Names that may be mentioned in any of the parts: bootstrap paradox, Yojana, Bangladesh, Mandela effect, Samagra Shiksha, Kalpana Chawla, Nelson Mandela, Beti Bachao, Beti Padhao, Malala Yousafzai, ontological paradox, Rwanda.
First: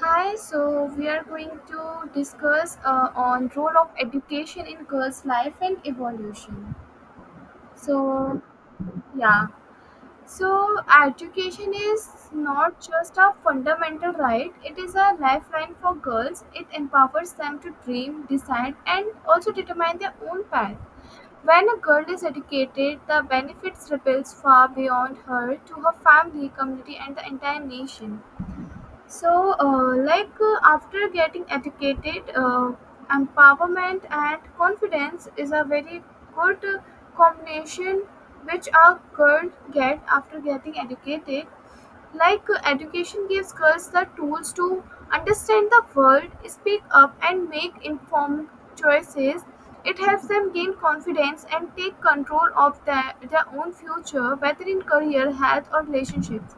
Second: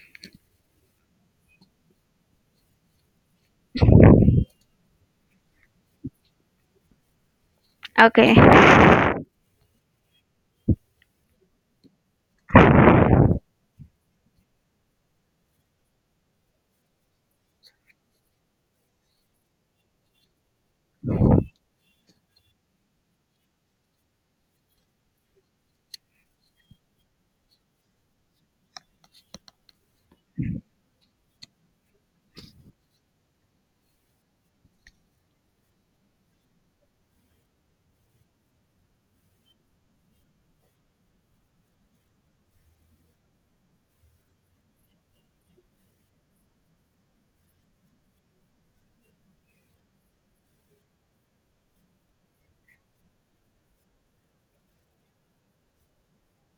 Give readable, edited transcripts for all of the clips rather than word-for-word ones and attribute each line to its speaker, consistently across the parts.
Speaker 1: Hi, so we are going to discuss on role of education in girls' life and evolution. So,
Speaker 2: Okay.
Speaker 1: yeah, so education is not just a fundamental right; it is a lifeline for girls. It empowers them to dream, decide, and also determine their own path. When a girl is educated, the benefits ripples far beyond her to her family, community, and the entire nation. So, like after getting educated, empowerment and confidence is a very good combination which a girl get after getting educated. Like education gives girls the tools to understand the world, speak up, and make informed choices. It helps them gain confidence and take control of their own future, whether in career, health, or relationships.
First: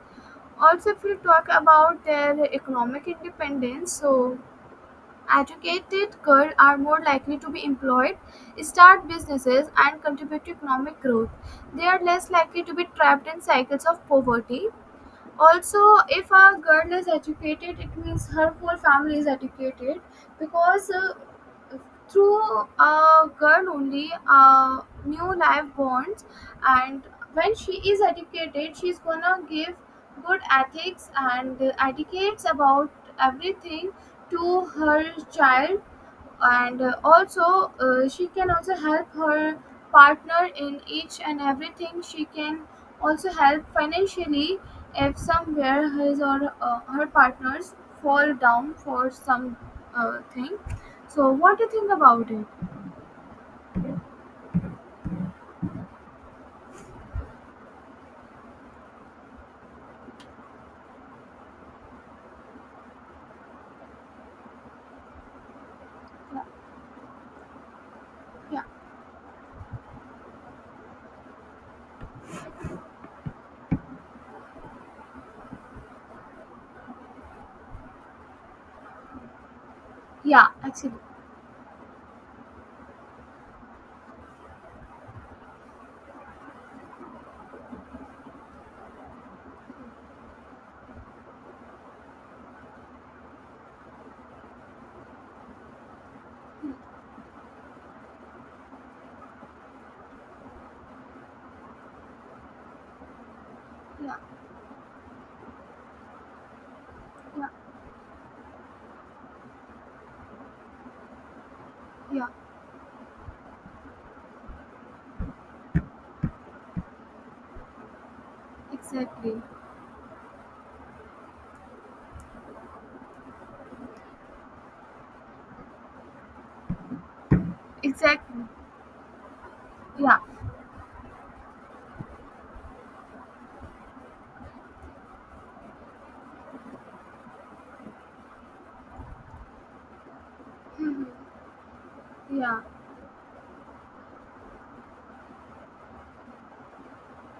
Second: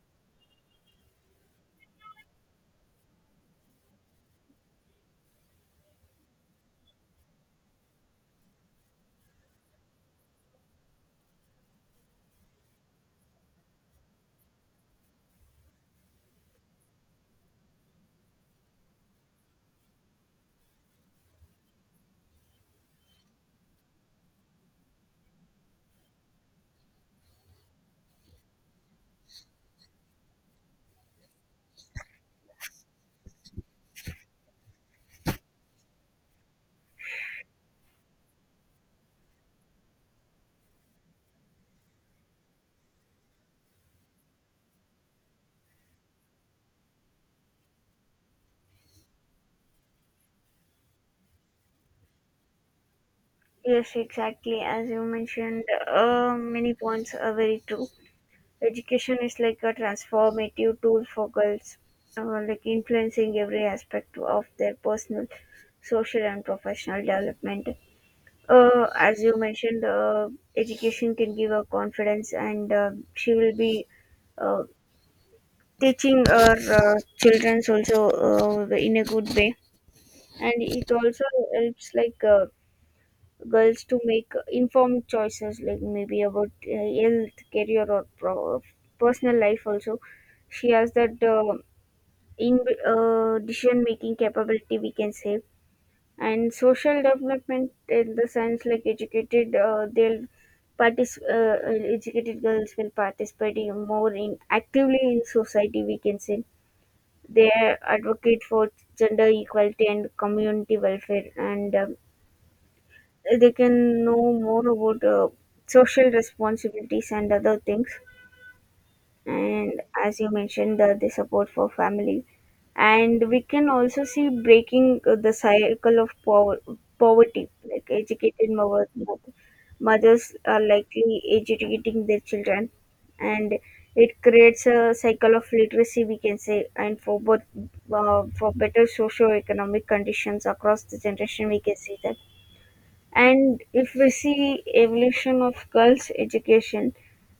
Speaker 1: Also, if we talk about their economic independence, so educated girls are more likely to be employed, start businesses, and contribute to economic growth. They are less likely to be trapped in cycles of poverty. Also, if a girl is educated, it means her whole family is educated, because through a girl only new life bonds. And when she is educated, she's gonna give good ethics and etiquettes about everything to her child. And also she can also help her partner in each and everything. She can also help financially if somewhere his or her partners fall down for some thing. So what do you think about it?
Speaker 2: Yes, exactly. As you mentioned, many points are very true. Education is like a transformative tool for girls, uh, like influencing every aspect of their personal, social,
Speaker 1: Yeah.
Speaker 2: and professional development.
Speaker 1: Yeah.
Speaker 2: As you mentioned, education can give her confidence, and she will be uh, teaching her children also in a good way,
Speaker 1: Yeah,
Speaker 2: and it
Speaker 1: actually.
Speaker 2: also helps girls to make informed choices like maybe about health career or personal life also she has that in decision making capability we can say. And social development in the sense like educated they'll partic- uh, educated girls will participate in more
Speaker 1: Yeah.
Speaker 2: in actively in society we can say.
Speaker 1: Yeah.
Speaker 2: They advocate for gender equality and community welfare, and um,
Speaker 1: Yeah.
Speaker 2: uh, they can know more about social responsibilities and other things.
Speaker 1: Exactly.
Speaker 2: And as you mentioned, the support for family, and we can also see breaking the cycle of poverty, like
Speaker 1: Exactly.
Speaker 2: educated mothers
Speaker 1: Yeah.
Speaker 2: mothers are likely educating their children, and it creates a cycle of literacy we can say, and for both, for better socio-economic conditions across the
Speaker 1: Mhm.
Speaker 2: generation we can see that.
Speaker 1: Yeah.
Speaker 2: And if we see evolution of girls' education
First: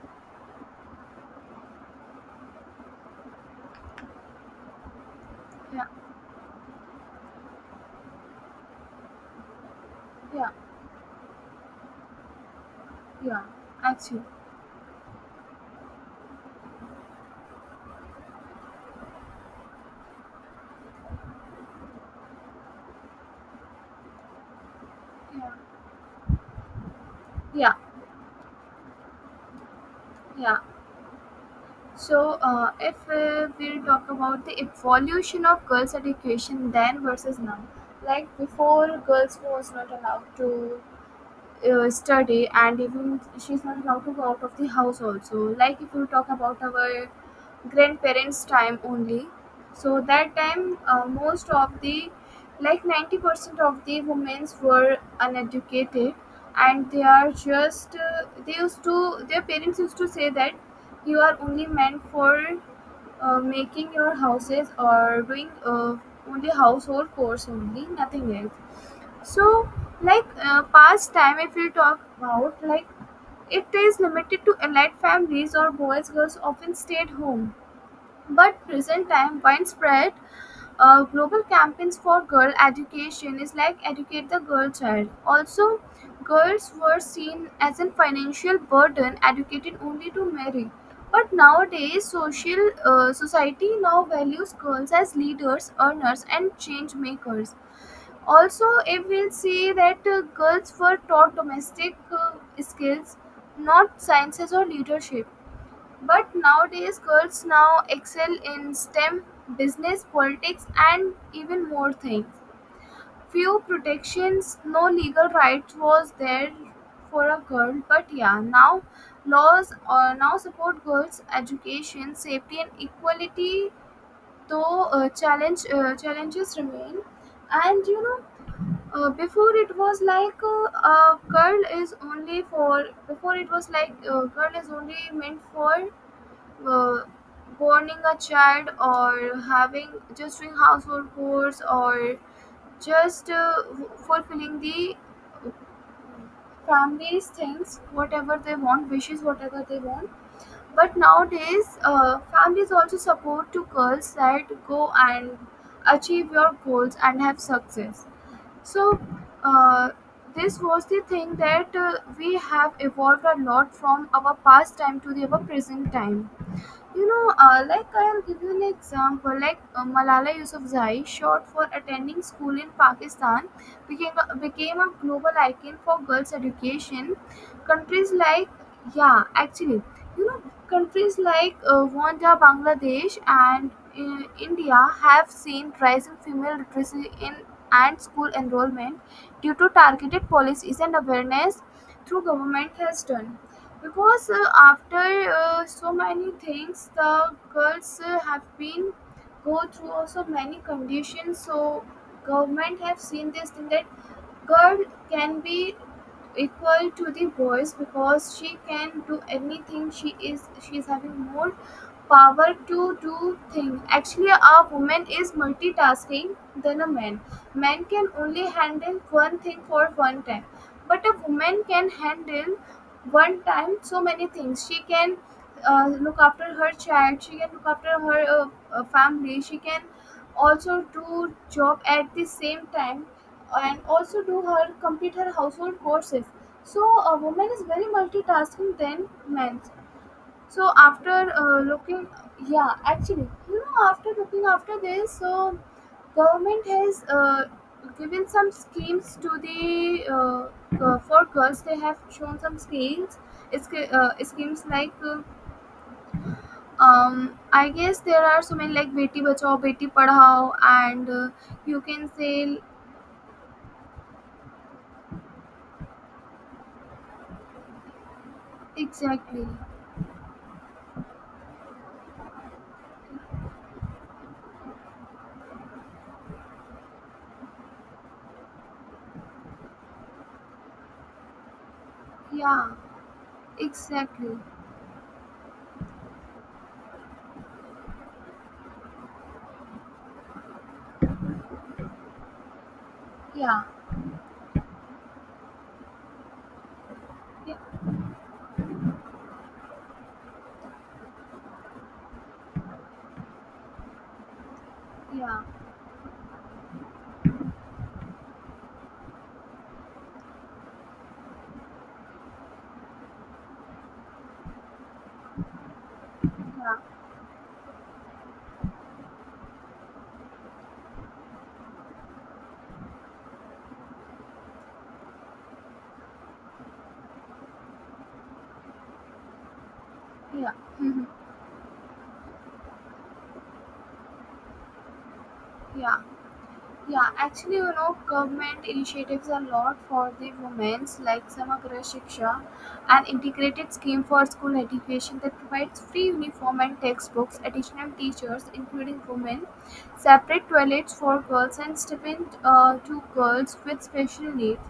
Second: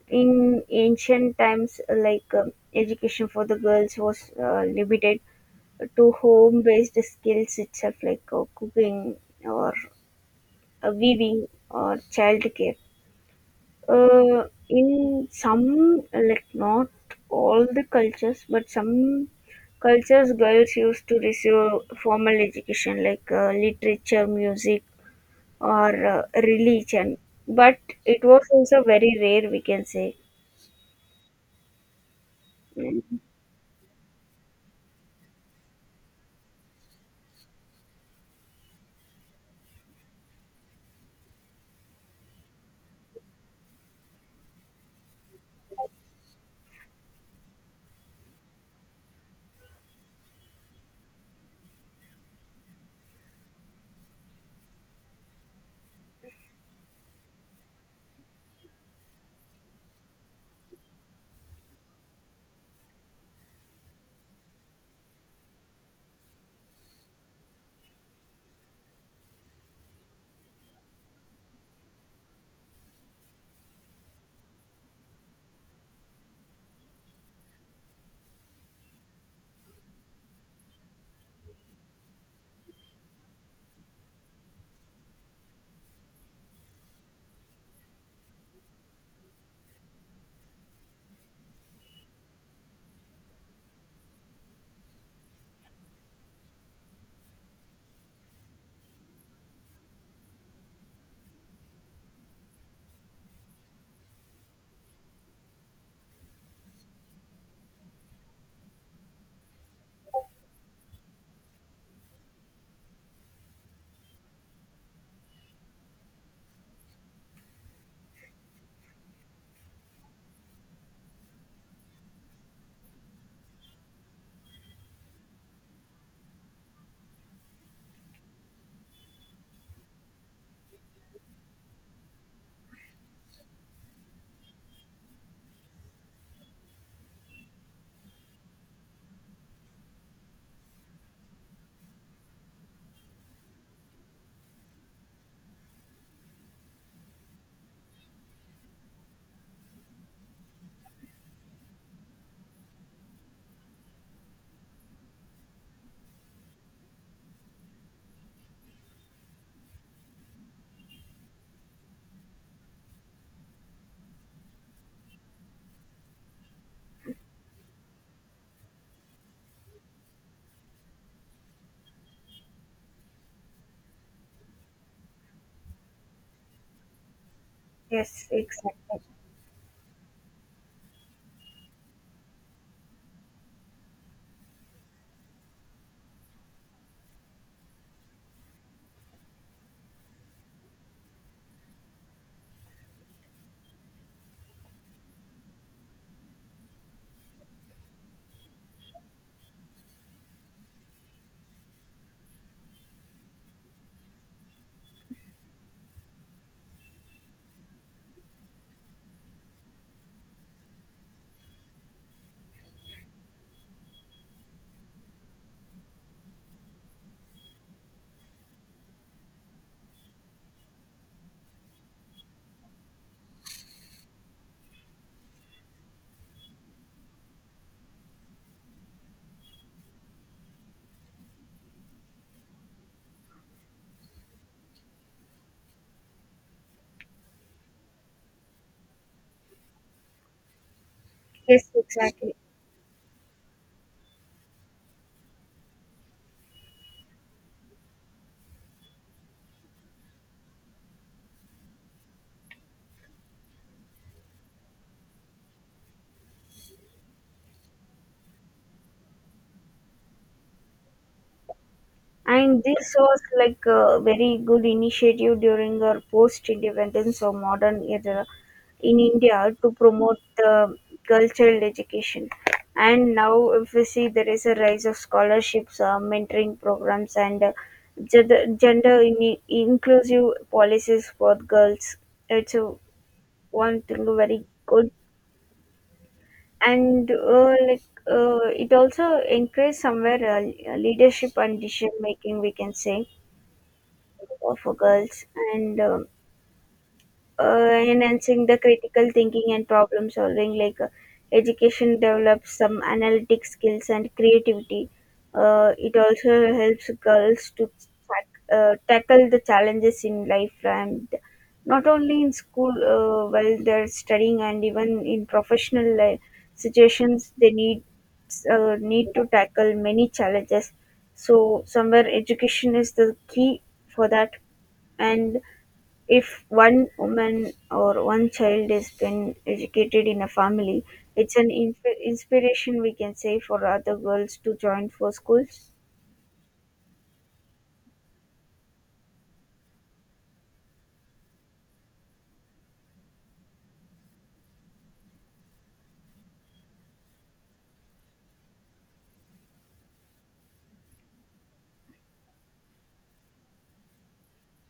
Speaker 2: in ancient times, education for the girls was limited
Speaker 1: Yeah.
Speaker 2: to home-based skills itself, like cooking or
Speaker 1: Yeah.
Speaker 2: weaving or childcare.
Speaker 1: Yeah, actually.
Speaker 2: In some, like not all the cultures, but some cultures, girls used to receive formal education like literature, music,
Speaker 1: Yeah.
Speaker 2: or religion,
Speaker 1: Yeah.
Speaker 2: but it was also very rare, we can say.
Speaker 1: Yeah. So, if
Speaker 2: Mm,
Speaker 1: we talk about the evolution of girls' education then versus now, like before, girls was not allowed to study, and even she's not allowed to go out of the house also. Like if you talk about our grandparents' time only, so that time most of the, like 90% of the women were uneducated, and they are just they used to their parents used to say that you are only meant for making your houses or doing only household chores, only, nothing else. So, like, past time if you talk about, like, it is limited to elite families or boys, girls often stayed home. But present time, widespread global campaigns for girl education is like Educate the Girl Child. Also, girls were seen as a financial burden, educated only to marry. But nowadays, social society now values girls as leaders, earners, and change makers. Also, if we'll see that girls were taught domestic skills, not sciences or leadership. But nowadays, girls now excel in STEM, business, politics, and even more things. Few protections, no legal right was there for a girl, but yeah, now laws now support girls' education, safety, and equality. Though challenges remain. And before it was like, a girl is only for, before it was like, girl is only meant for uh, warning a child or having, just doing household chores or just fulfilling the family's things, whatever they want, wishes whatever they want. But nowadays, families also support to girls that go and achieve your goals and have success. So, uh, this was the thing that we have evolved a lot from our past time to the our present time. Like, I'll give you an example. Like, Malala Yousafzai, short for attending school in Pakistan, became a global icon for girls' education. Countries
Speaker 2: Yes,
Speaker 1: like,
Speaker 2: exactly.
Speaker 1: yeah, actually. you know, countries like Rwanda, Bangladesh, and India have seen rise in female literacy in and school enrollment due to targeted policies and awareness through government has done. Because after so many things, the girls have been go through also many conditions. So government have seen this thing that girl can be equal to the boys, because she can do anything. She is having more power to do things. Actually, a woman is multitasking than a man. Man can only handle one thing for one time, but a woman can handle one time so many things. She can look after her child, she can look after her family, she can also do job at the same time, and also do her complete her household courses. So a woman is very multitasking than men. So after
Speaker 2: Yes,
Speaker 1: looking,
Speaker 2: exactly.
Speaker 1: yeah, actually. After looking after this, so government has given some schemes to the for girls. They have shown some schemes. It's schemes like I guess there are so many, like Beti Bachao, Beti Padhao, and you can say.
Speaker 2: And this was like a very good initiative during our post independence or modern era in
Speaker 1: Exactly.
Speaker 2: India to promote the cultural education. And now, if we see, there is a rise of scholarships, mentoring programs, and uh, gender inclusive policies for girls. It's
Speaker 1: Yeah.
Speaker 2: a one thing
Speaker 1: Exactly.
Speaker 2: very good. And it also encourages somewhere leadership and decision making we can say
Speaker 1: Yeah.
Speaker 2: for girls, and um
Speaker 1: Yeah.
Speaker 2: uh, enhancing the critical thinking and problem solving, education develops some analytic skills and creativity.
Speaker 1: Yeah.
Speaker 2: It also helps girls to tackle the challenges in life, and not only in school while they're studying, and even in professional life
Speaker 1: Yeah.
Speaker 2: situations they need need to tackle many challenges. So somewhere education is the key for that. And if one woman or one child is then educated in a
Speaker 1: Yeah.
Speaker 2: family,
Speaker 1: Mhm.
Speaker 2: it's an inspiration we can say for other girls to join for schools.
Speaker 1: Yeah. Yeah, actually. Government initiatives a lot for the women's, like Samagra Shiksha, an integrated scheme for school education that provides free uniform and textbooks, additional teachers, including women, separate toilets for girls, and stipend to girls with special needs.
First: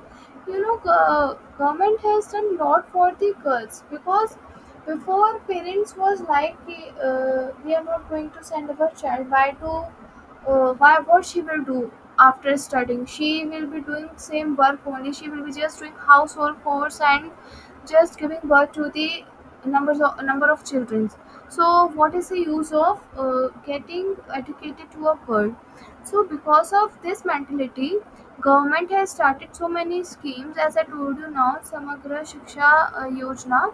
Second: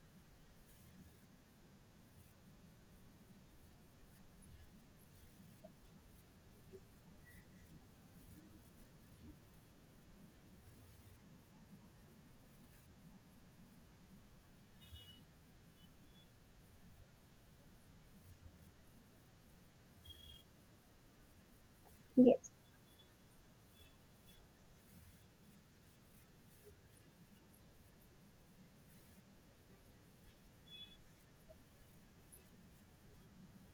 Speaker 1: Government has done lot for the girls, because before parents was like, we are not going to send our child. Why, what she will do after studying? She will be doing same work only. She will be just doing household chores and just giving birth to the number of children. So what is the
Speaker 2: Yes,
Speaker 1: use of getting educated to a girl? So because of this mentality, government has started so many schemes, as I told you now, Samagra Shiksha Yojana.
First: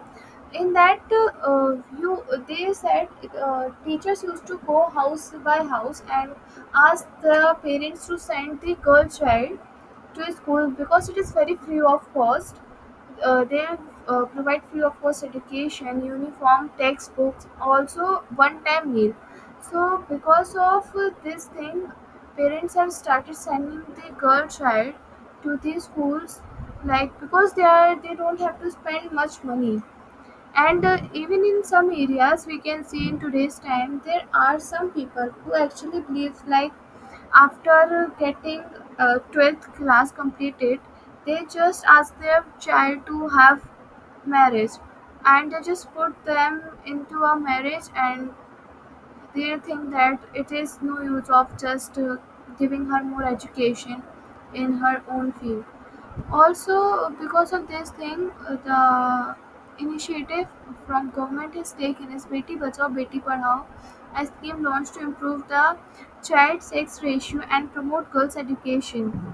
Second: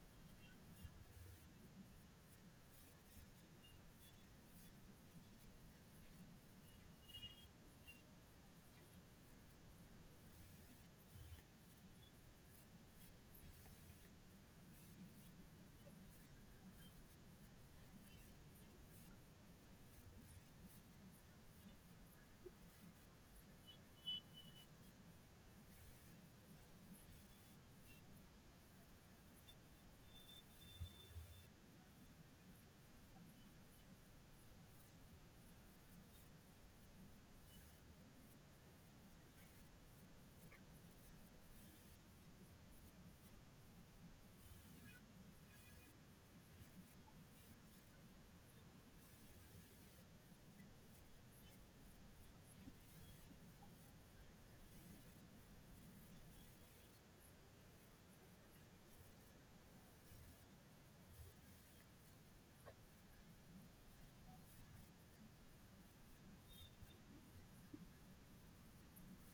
Speaker 1: In that you they said teachers used to go house by house and ask the parents to send the girl child to school, because it is very free of cost. They provide free of cost education, uniform, textbooks, also one time meal. So because of this thing, parents have started sending the girl child to the schools, like because they don't have to spend much money. And even in some areas we can see in today's time there are some people who actually believe like, after getting 12th class completed, they just ask their child to have marriage, and they just put them into a marriage, and they think that it is no use of just giving her more education in her own field. Also, because of this thing, the initiative from government is taken is Beti Bachao Beti Padhao, a scheme launched to improve the child sex ratio and promote girls' education.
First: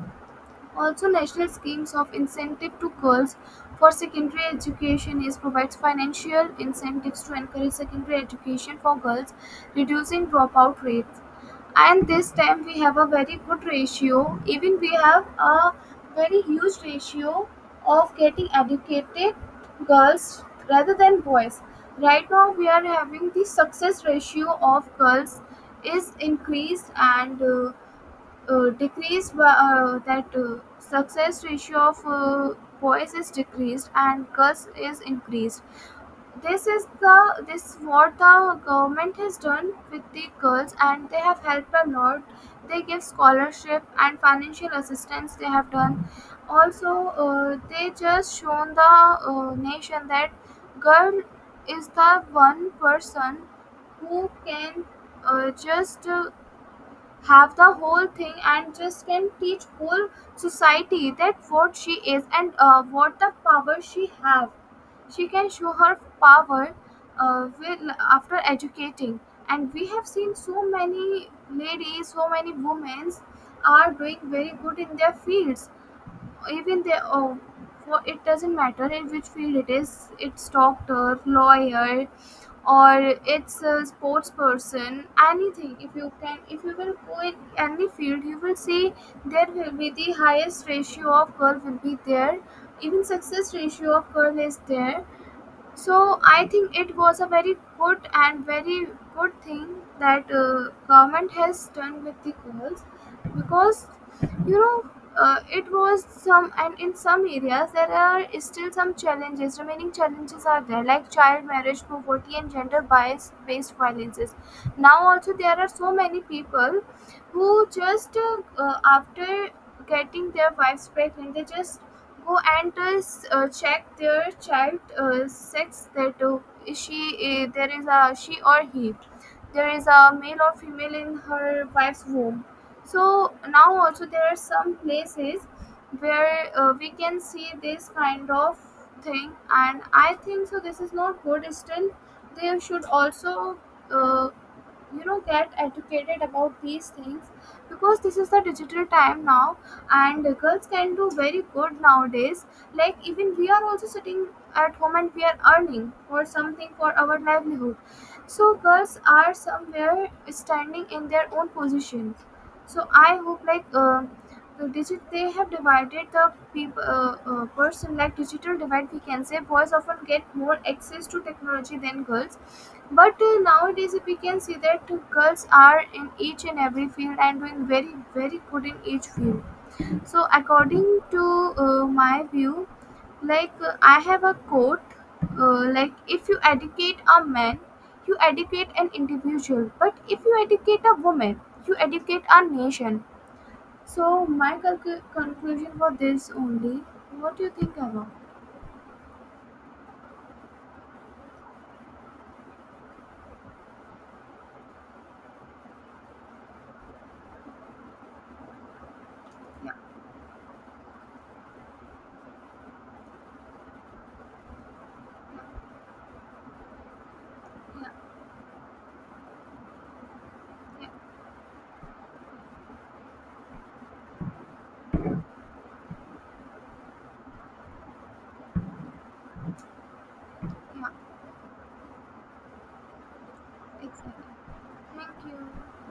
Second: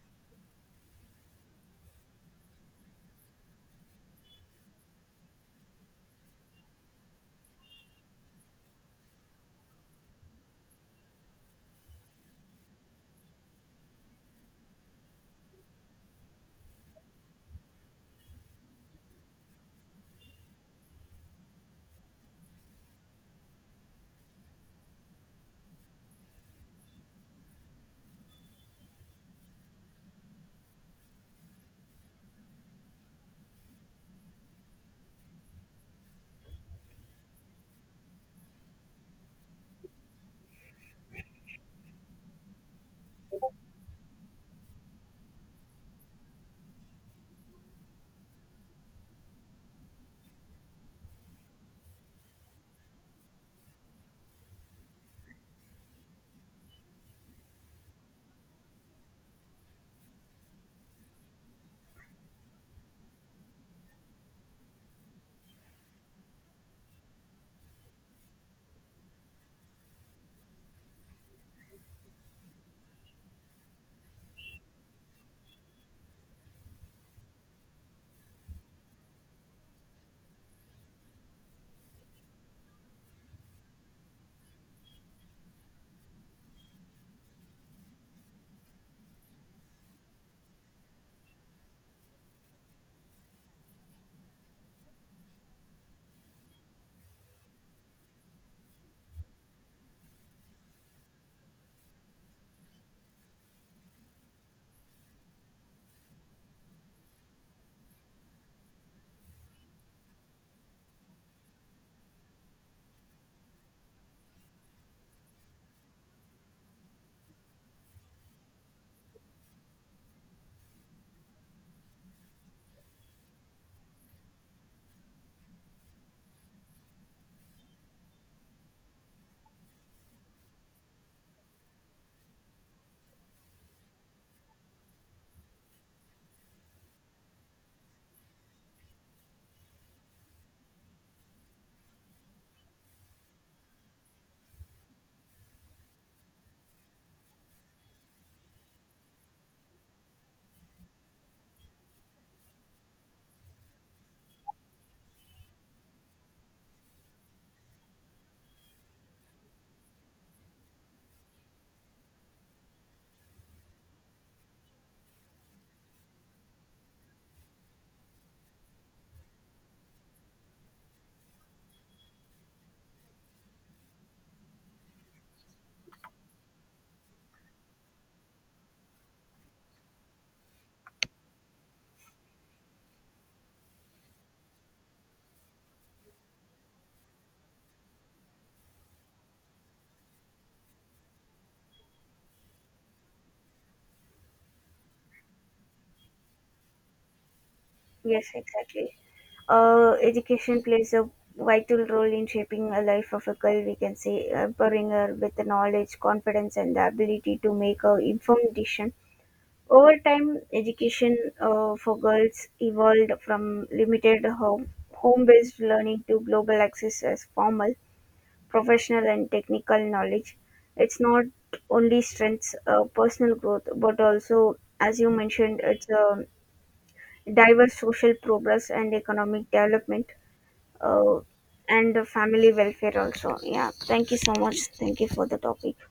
Speaker 1: Also, national schemes of incentive to girls for secondary education is provides financial incentives to encourage secondary education for girls, reducing dropout rate. And this time we have a very good ratio, even we have a very huge ratio of getting educated girls rather than boys. Right now we are having the success ratio of girls is increased, and decreased by that, success ratio of boys is decreased and girls is increased. This what the government has done with the girls, and they have helped a lot. They give scholarship and financial assistance. They have done. Also, they just shown the nation that girl is the one person who can just have the whole thing and just can teach whole society that what she is and what the power she have. She can show her power will after educating. And we have seen so many ladies, so many women are doing very good in their fields. Even they, oh, for it doesn't matter in which field it is. It's doctor, lawyer, or it's a sports person. Anything. If you will go in any field, you will see there will be the highest ratio of girl will be there, even success ratio of girl is there. So I think it was a very good and very good thing that government has done with the girls. Because you know it was some and in some areas there are still some challenges remaining challenges are there, like child marriage, poverty, and gender bias based violences. Now also there are so many people who just after getting their wives pregnant they just go and check their child sex, that is she there is a she or he there is a male or female in her wife's womb. So now also there are some places where we can see this kind of thing, and I think so this is not good. Still they should also uh, get educated about these things, because this is the digital time now, and girls can do very good nowadays, like even we are also sitting at home and we are earning for something for our livelihood. So girls are somewhere standing in their own position. So I hope, like, they have divided the person, like digital divide, we can say, boys often get more access to technology than girls, but nowadays if we can see that girls are in each and every field and doing very very good in each field. So, according to my view, like, I have a quote, like, if you educate a man, you educate an individual, but if you educate a woman, you educate a nation. So, my conclusion for this only. What do you think about?
Speaker 2: yes, exactly. Education plays a vital role in shaping a life of a girl. We can say empowering her with the knowledge, confidence, and the ability to make a informed decision.
Speaker 1: Yeah,
Speaker 2: Over time, education for girls evolved from limited home-based learning to global access as formal
Speaker 1: yeah, yeah,
Speaker 2: professional and technical knowledge.
Speaker 1: yeah,
Speaker 2: It's not only strengths, personal growth, but also, as you mentioned, it's a diverse social progress and economic development,
Speaker 1: yeah,
Speaker 2: uh, and the family welfare also. Yeah, thank you so
Speaker 1: exactly.
Speaker 2: much. Thank you
Speaker 1: Thank
Speaker 2: for the topic.
Speaker 1: you.